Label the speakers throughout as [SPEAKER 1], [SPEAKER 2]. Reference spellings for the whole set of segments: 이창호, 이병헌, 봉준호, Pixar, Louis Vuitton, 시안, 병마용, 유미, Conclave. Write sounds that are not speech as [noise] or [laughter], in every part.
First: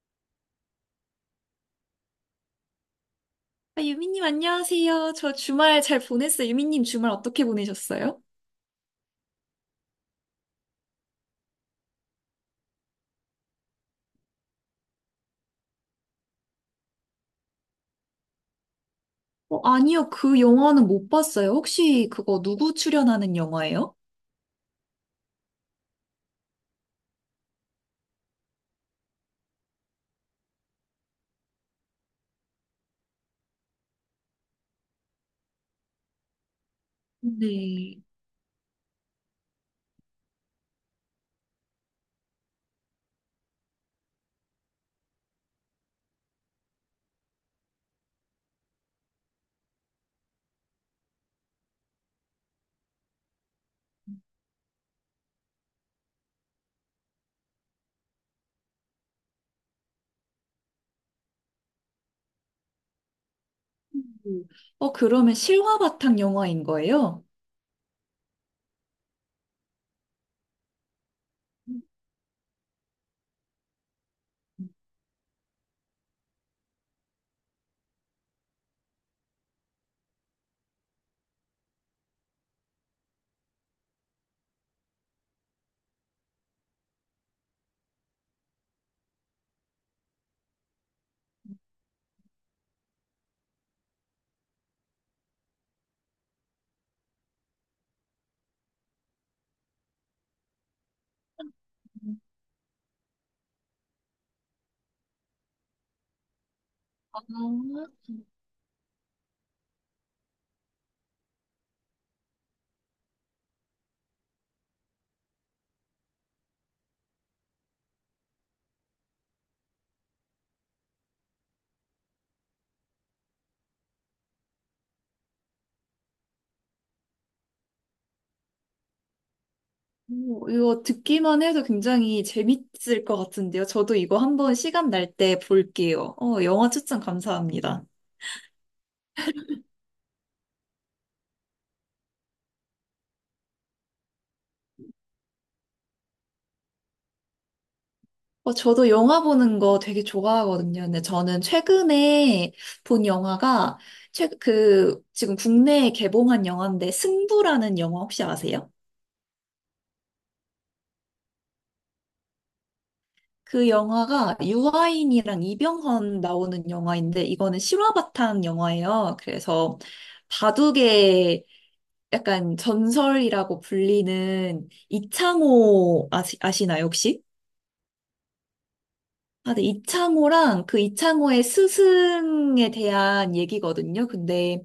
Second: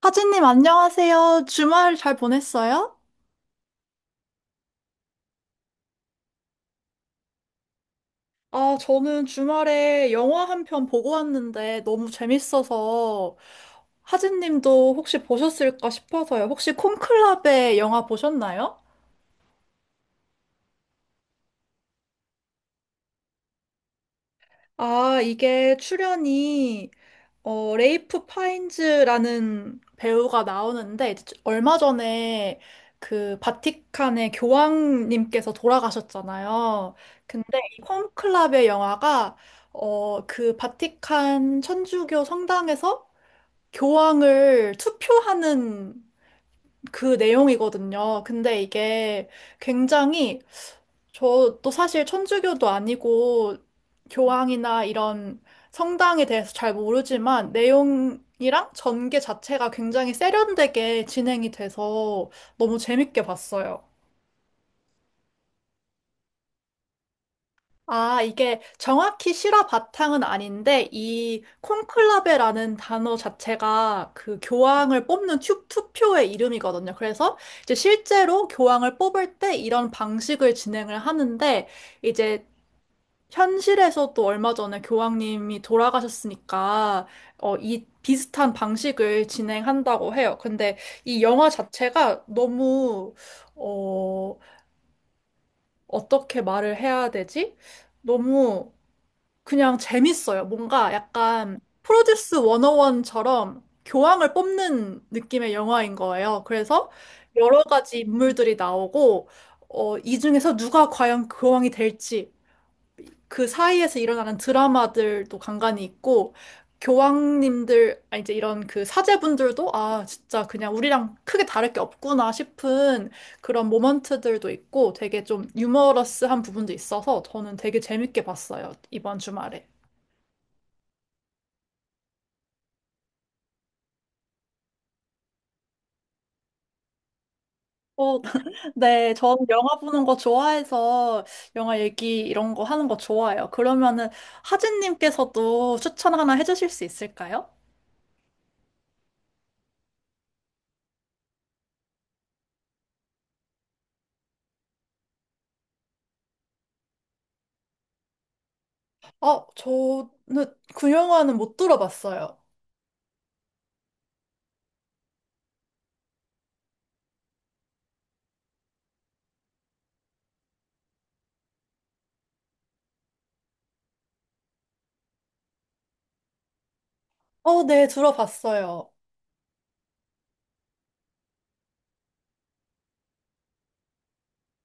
[SPEAKER 1] 하진님, 안녕하세요. 주말 잘 보냈어요?
[SPEAKER 2] 아, 유미님, 안녕하세요. 저 주말 잘 보냈어요. 유미님, 주말 어떻게 보내셨어요?
[SPEAKER 1] 아, 저는 주말에 영화 한 편 보고 왔는데 너무 재밌어서 하진님도 혹시 보셨을까 싶어서요. 혹시 콘클라베 영화 보셨나요?
[SPEAKER 2] 아니요, 그 영화는 못 봤어요. 혹시 그거 누구 출연하는 영화예요?
[SPEAKER 1] 아, 이게 출연이 레이프 파인즈라는 배우가 나오는데, 이제 얼마 전에 그 바티칸의 교황님께서 돌아가셨잖아요. 근데 이
[SPEAKER 2] 네.
[SPEAKER 1] 콘클라베 영화가, 그 바티칸 천주교 성당에서 교황을 투표하는 그 내용이거든요. 근데 이게 굉장히, 저도 사실 천주교도 아니고 교황이나 이런 성당에 대해서 잘 모르지만 내용이랑 전개 자체가 굉장히 세련되게 진행이 돼서 너무 재밌게 봤어요.
[SPEAKER 2] 음. 그러면 실화 바탕 영화인 거예요?
[SPEAKER 1] 아, 이게 정확히 실화 바탕은 아닌데 이
[SPEAKER 2] 음.
[SPEAKER 1] 콘클라베라는 단어 자체가 그 교황을 뽑는 투표의 이름이거든요. 그래서 이제 실제로 교황을 뽑을 때 이런 방식을 진행을 하는데 이제 현실에서도 얼마 전에 교황님이 돌아가셨으니까, 이 비슷한 방식을 진행한다고 해요. 근데 이 영화 자체가 너무, 어, 어떻게 말을 해야 되지? 너무 그냥 재밌어요. 뭔가 약간 프로듀스 101처럼 교황을 뽑는 느낌의 영화인 거예요. 그래서
[SPEAKER 2] 아,
[SPEAKER 1] 여러 가지 인물들이 나오고, 이 중에서 누가 과연 교황이 될지, 그 사이에서 일어나는 드라마들도 간간이 있고, 교황님들, 아, 이제 이런 그 사제분들도, 아, 진짜 그냥 우리랑 크게 다를 게 없구나 싶은 그런 모먼트들도 있고, 되게 좀 유머러스한 부분도 있어서 저는 되게 재밌게 봤어요, 이번 주말에.
[SPEAKER 2] 오, 이거 듣기만 해도 굉장히 재밌을 것 같은데요. 저도 이거 한번 시간 날 때 볼게요. 영화 추천 감사합니다.
[SPEAKER 1] 어, [laughs] 네, 저는 영화 보는 거 좋아해서 영화 얘기 이런 거 하는 거 좋아해요. 그러면은 하진님께서도 추천 하나 해주실 수 있을까요?
[SPEAKER 2] 저도 영화 보는 거 되게 좋아하거든요. 근데 저는 최근에 본 영화가, 지금 국내에 개봉한 영화인데, 승부라는 영화 혹시 아세요?
[SPEAKER 1] 어, 저는 그 영화는 못 들어봤어요.
[SPEAKER 2] 그 영화가 유아인이랑 이병헌 나오는 영화인데, 이거는 실화 바탕 영화예요. 그래서 바둑의 약간 전설이라고 불리는 이창호 아시나요, 혹시?
[SPEAKER 1] 어, 네, 들어봤어요.
[SPEAKER 2] 아, 네, 이창호랑 그 이창호의 스승에 대한 얘기거든요. 근데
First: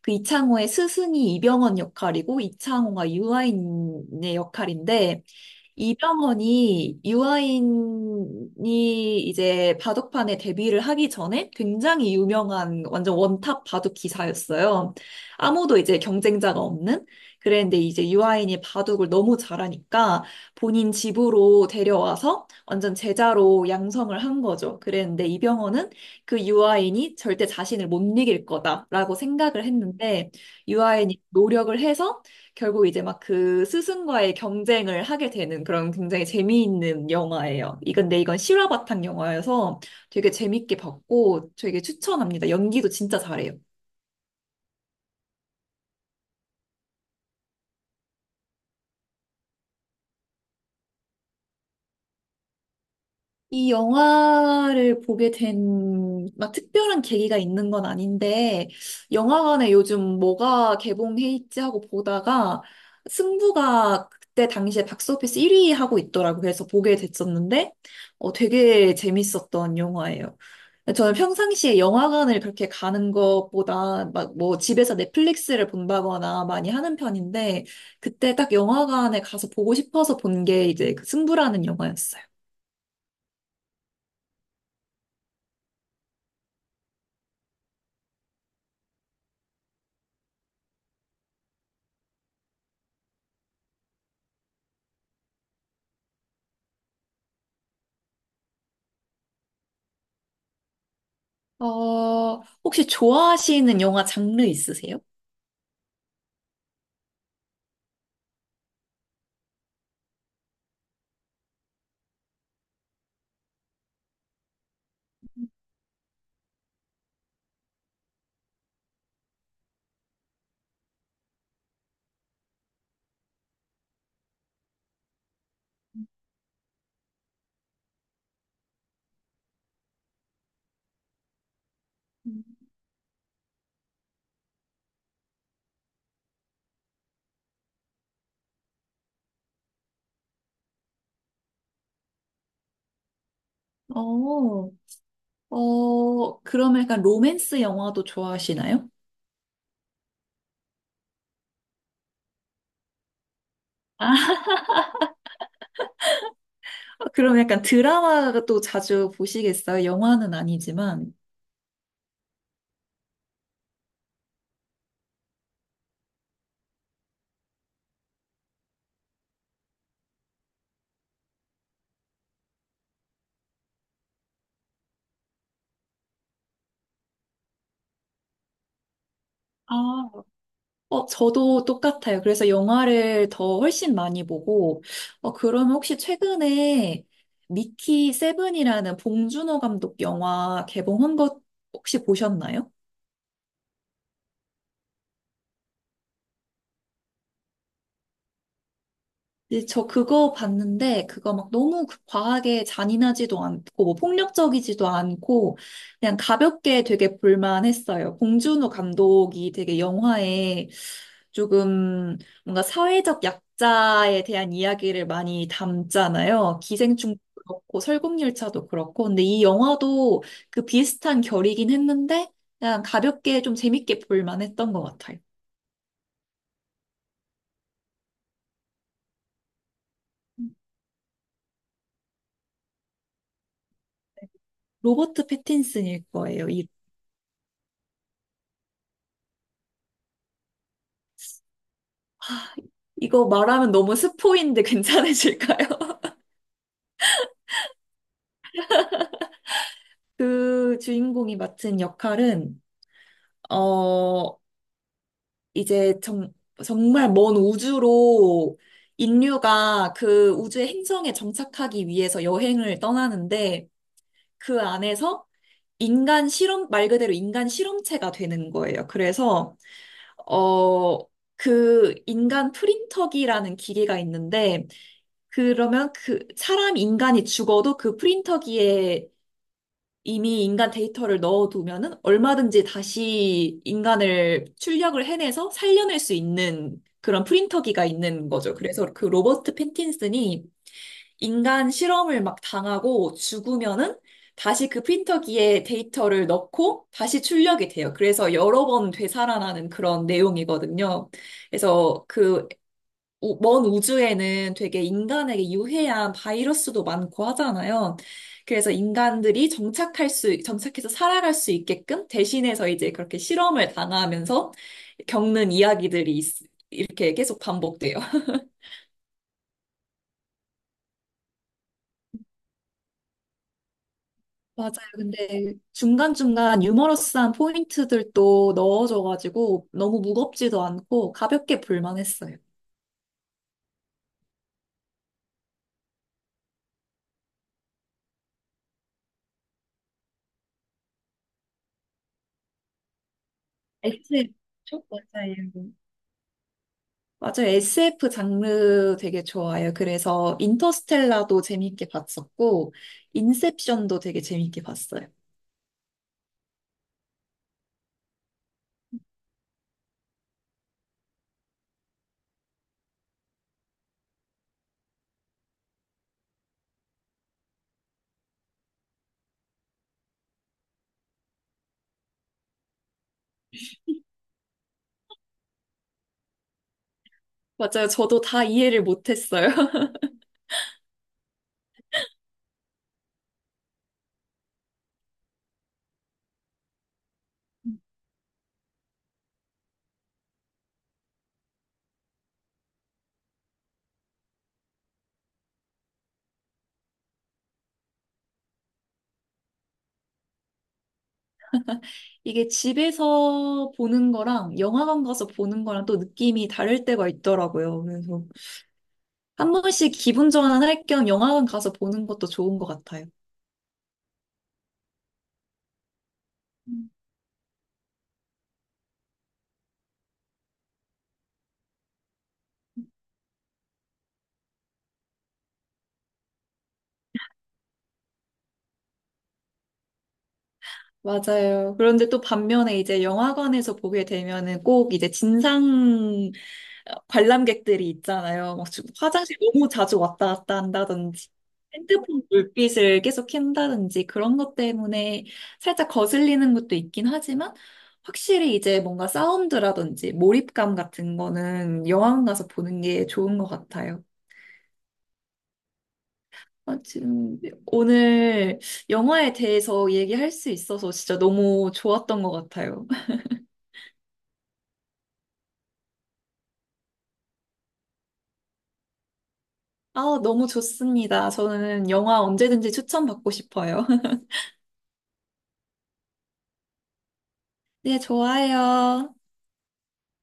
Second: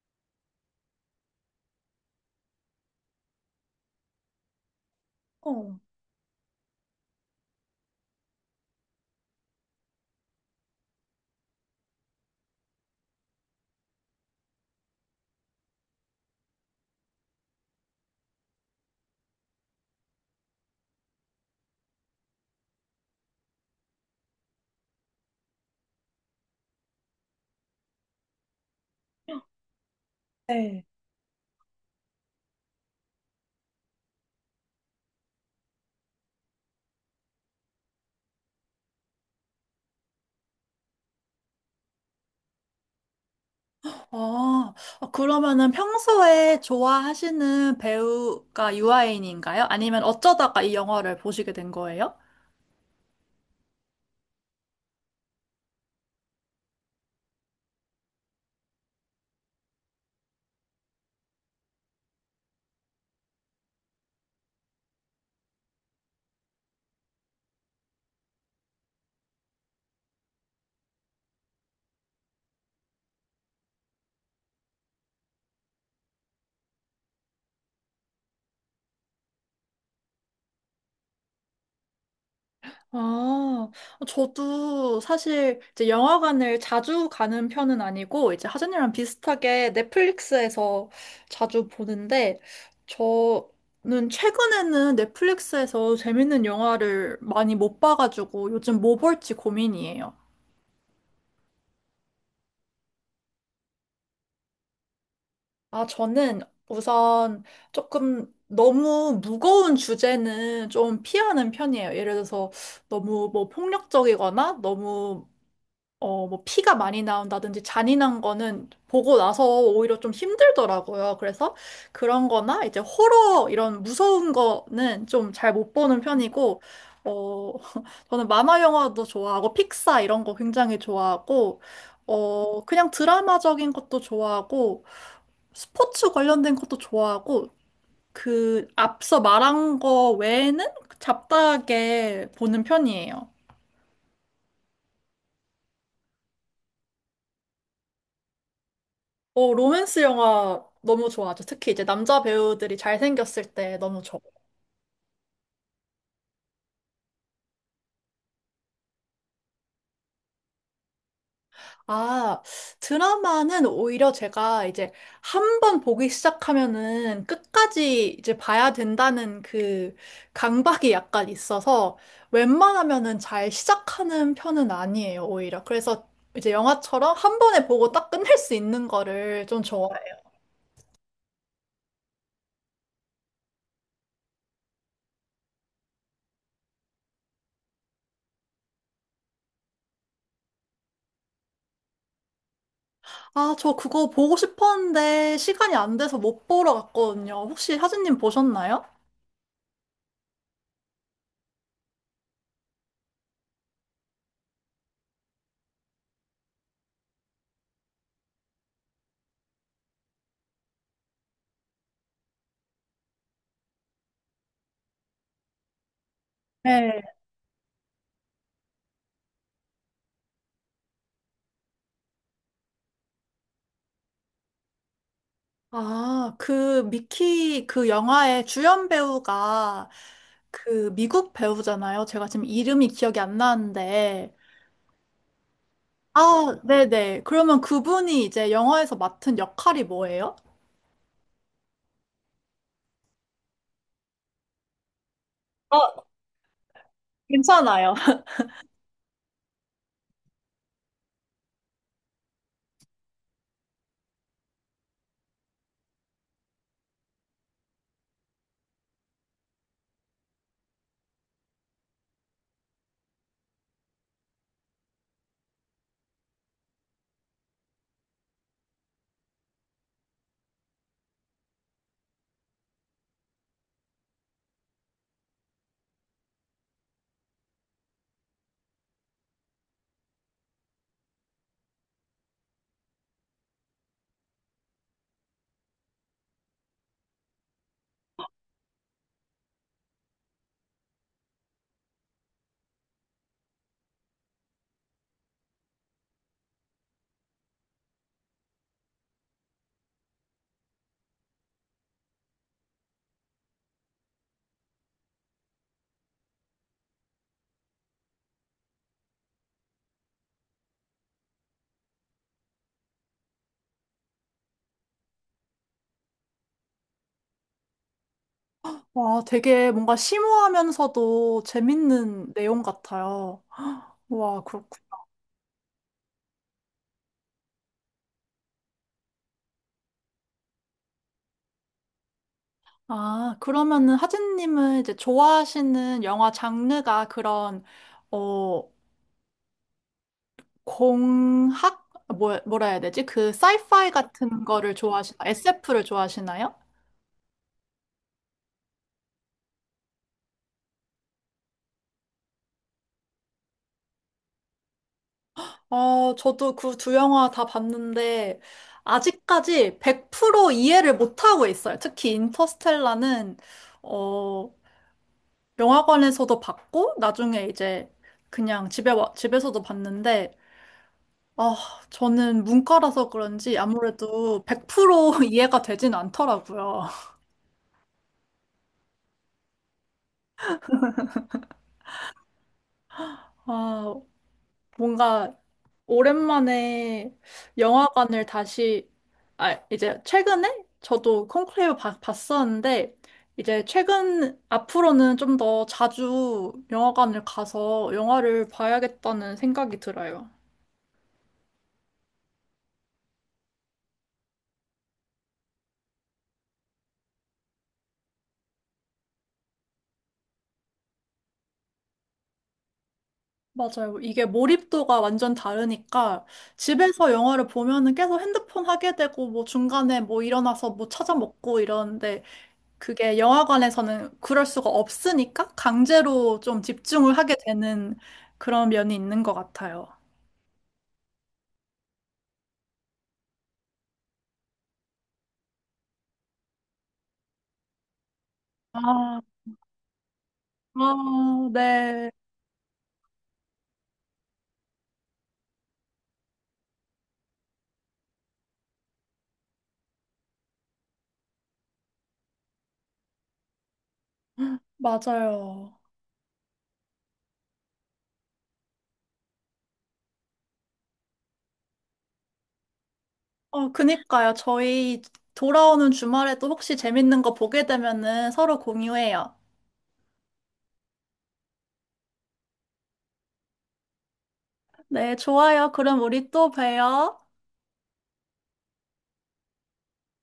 [SPEAKER 2] 그 이창호의 스승이 이병헌 역할이고 이창호가 유아인의 역할인데
[SPEAKER 1] 어.
[SPEAKER 2] 이 병원이 유아인이 이제 바둑판에 데뷔를 하기 전에 굉장히 유명한 완전 원탑 바둑 기사였어요. 아무도 이제 경쟁자가 없는. 그랬는데 이제 유아인이 바둑을 너무 잘하니까 본인 집으로 데려와서 완전 제자로 양성을 한 거죠. 그랬는데 이병헌은 그 유아인이 절대 자신을 못 이길 거다라고 생각을 했는데
[SPEAKER 1] 네.
[SPEAKER 2] 유아인이 노력을 해서 결국 이제 막 그 스승과의 경쟁을 하게 되는 그런 굉장히 재미있는 영화예요. 이건 실화 바탕 영화여서 되게 재밌게 봤고 되게 추천합니다. 연기도 진짜 잘해요.
[SPEAKER 1] 아, 어, 그러면은 평소에 좋아하시는 배우가 유아인인가요? 아니면 어쩌다가 이 영화를 보시게 된 거예요?
[SPEAKER 2] 이 영화를 보게 된, 막 특별한 계기가 있는 건 아닌데, 영화관에 요즘 뭐가 개봉해 있지 하고 보다가, 승부가 그때 당시에 박스오피스 1위 하고 있더라고. 그래서 보게 됐었는데, 되게 재밌었던 영화예요. 저는 평상시에 영화관을 그렇게 가는 것보다 막 뭐 집에서 넷플릭스를 본다거나 많이 하는 편인데, 그때 딱 영화관에 가서 보고 싶어서 본 게 이제 그 승부라는 영화였어요.
[SPEAKER 1] 아, 저도 사실 이제 영화관을 자주 가는 편은 아니고, 이제 하진이랑 비슷하게 넷플릭스에서 자주 보는데, 저는 최근에는 넷플릭스에서 재밌는 영화를 많이 못 봐가지고 요즘 뭐 볼지 고민이에요.
[SPEAKER 2] 혹시 좋아하시는 영화 장르 있으세요?
[SPEAKER 1] 아, 저는 우선 조금 너무 무거운 주제는 좀 피하는 편이에요. 예를 들어서 너무 뭐 폭력적이거나 너무 뭐 피가 많이 나온다든지 잔인한 거는 보고 나서 오히려 좀 힘들더라고요. 그래서 그런 거나 이제 호러 이런 무서운 거는 좀 잘 못 보는 편이고, 어, [laughs] 저는 만화 영화도 좋아하고 픽사 이런 거 굉장히 좋아하고, 그냥 드라마적인 것도 좋아하고, 스포츠 관련된 것도 좋아하고, 그, 앞서 말한 거 외에는 잡다하게 보는 편이에요.
[SPEAKER 2] 어, 그럼 약간 로맨스 영화도 좋아하시나요?
[SPEAKER 1] 어, 로맨스 영화 너무 좋아하죠. 특히 이제 남자 배우들이 잘생겼을 때 너무 좋아.
[SPEAKER 2] 아, 그럼 약간 드라마도 자주 보시겠어요? 영화는 아니지만.
[SPEAKER 1] 아, 드라마는 오히려 제가 이제 한 번 보기 시작하면은 끝까지 이제 봐야 된다는 그 강박이 약간 있어서 웬만하면은 잘 시작하는 편은 아니에요, 오히려. 그래서 이제 영화처럼 한 번에 보고 딱 끝낼 수 있는 거를 좀 좋아해요.
[SPEAKER 2] 아, 저도 똑같아요. 그래서 영화를 더 훨씬 많이 보고, 그러면 혹시 최근에 미키 세븐이라는 봉준호 감독 영화 개봉한 것 혹시 보셨나요?
[SPEAKER 1] 아, 저 그거 보고 싶었는데 시간이 안 돼서 못 보러 갔거든요. 혹시 하진님 보셨나요?
[SPEAKER 2] 네, 저 그거 봤는데, 그거 막 너무 과하게 잔인하지도 않고, 뭐 폭력적이지도 않고, 그냥 가볍게 되게 볼만했어요. 봉준호 감독이 되게 영화에 조금 뭔가 사회적 약자에 대한 이야기를 많이 담잖아요.
[SPEAKER 1] 네.
[SPEAKER 2] 기생충도 그렇고, 설국열차도 그렇고. 근데 이 영화도 그 비슷한 결이긴 했는데, 그냥 가볍게 좀 재밌게 볼만했던 것 같아요.
[SPEAKER 1] 아, 그 미키 그 영화의 주연 배우가 그 미국 배우잖아요. 제가 지금 이름이 기억이 안 나는데.
[SPEAKER 2] 로버트 패틴슨일 거예요.
[SPEAKER 1] 아, 네네. 그러면 그분이 이제 영화에서 맡은 역할이 뭐예요?
[SPEAKER 2] 이거 말하면 너무 스포인데 [laughs] 괜찮으실까요?
[SPEAKER 1] 어,
[SPEAKER 2] [laughs]
[SPEAKER 1] 괜찮아요. [laughs]
[SPEAKER 2] 그 주인공이 맡은 역할은, 어, 이제 정말 먼 우주로 인류가 그 우주의 행성에 정착하기 위해서 여행을 떠나는데 그 안에서 인간 실험, 말 그대로 인간 실험체가 되는 거예요. 그래서, 어, 그 인간 프린터기라는 기계가 있는데 그러면 그 사람 인간이 죽어도 그 프린터기에 이미 인간 데이터를 넣어두면은 얼마든지 다시 인간을 출력을 해내서 살려낼 수 있는 그런 프린터기가 있는 거죠. 그래서 그 로버트 패틴슨이 인간 실험을 막 당하고 죽으면은 다시 그 프린터기에 데이터를 넣고 다시 출력이 돼요. 그래서 여러 번 되살아나는 그런 내용이거든요. 그래서 그 먼 우주에는 되게 인간에게 유해한 바이러스도 많고 하잖아요. 그래서 인간들이 정착할 수, 정착해서 살아갈 수 있게끔 대신해서 이제 그렇게 실험을 당하면서 겪는 이야기들이 이렇게 계속 반복돼요. [laughs]
[SPEAKER 1] 와, 되게 뭔가 심오하면서도 재밌는 내용 같아요. [gasps] 와,
[SPEAKER 2] 맞아요.
[SPEAKER 1] 그렇군.
[SPEAKER 2] 근데 중간중간 유머러스한 포인트들도 넣어줘가지고 너무 무겁지도 않고 가볍게 볼만했어요.
[SPEAKER 1] 아, 그러면은 하진님은 이제 좋아하시는 영화 장르가 그런, 어, 공학? 뭐, 뭐라 해야 되지? 그 사이파이
[SPEAKER 2] SF,
[SPEAKER 1] 같은 거를 좋아하시나?
[SPEAKER 2] 맞아요.
[SPEAKER 1] SF를 좋아하시나요?
[SPEAKER 2] 맞아요. SF 장르 되게 좋아요. 그래서 인터스텔라도 재밌게 봤었고, 인셉션도 되게 재밌게 봤어요.
[SPEAKER 1] 어, 저도 그 두 영화 다 봤는데 아직까지 100% 이해를 못하고 있어요. 특히 인터스텔라는 어, 영화관에서도 봤고 나중에 이제 그냥 집에서도 봤는데 아, 저는 문과라서 그런지 아무래도 100% [laughs] 이해가 되진 않더라고요.
[SPEAKER 2] 맞아요. 저도 다 이해를 못했어요. [laughs]
[SPEAKER 1] 아, 뭔가 오랜만에 영화관을 다시, 아, 이제 최근에 저도 봤었는데, 이제 최근, 앞으로는 좀 더 자주 영화관을 가서 영화를 봐야겠다는 생각이 들어요.
[SPEAKER 2] 이게 집에서 보는 거랑 영화관 가서 보는 거랑 또 느낌이 다를 때가 있더라고요. 그래서 한 번씩 기분 전환할 겸 영화관 가서 보는 것도 좋은 것 같아요.
[SPEAKER 1] 맞아요. 이게 몰입도가 완전 다르니까 집에서 영화를 보면은 계속 핸드폰 하게 되고 뭐 중간에 뭐 일어나서 뭐 찾아 먹고 이러는데 그게 영화관에서는 그럴 수가 없으니까 강제로 좀 집중을 하게 되는 그런 면이 있는 것 같아요.
[SPEAKER 2] 맞아요. 그런데 또 반면에 이제 영화관에서 보게 되면은 꼭 이제 진상 관람객들이 있잖아요. 막 지금
[SPEAKER 1] 아,
[SPEAKER 2] 화장실 너무 자주 왔다 갔다 한다든지,
[SPEAKER 1] 아, 네,
[SPEAKER 2] 핸드폰 불빛을 계속 켠다든지 그런 것 때문에 살짝 거슬리는 것도 있긴 하지만 확실히 이제 뭔가 사운드라든지 몰입감 같은 거는 영화관 가서 보는 게 좋은 것 같아요.
[SPEAKER 1] 맞아요.
[SPEAKER 2] 아, 지금 오늘 영화에 대해서 얘기할 수 있어서 진짜 너무 좋았던 것 같아요.
[SPEAKER 1] 어, 그니까요. 저희 돌아오는 주말에도 혹시 재밌는 거 보게 되면은 서로 공유해요.
[SPEAKER 2] 아, 너무 좋습니다. 저는 영화 언제든지 추천받고 싶어요. [laughs]
[SPEAKER 1] 네, 좋아요. 그럼 우리 또 봬요.
[SPEAKER 2] 네, 좋아요.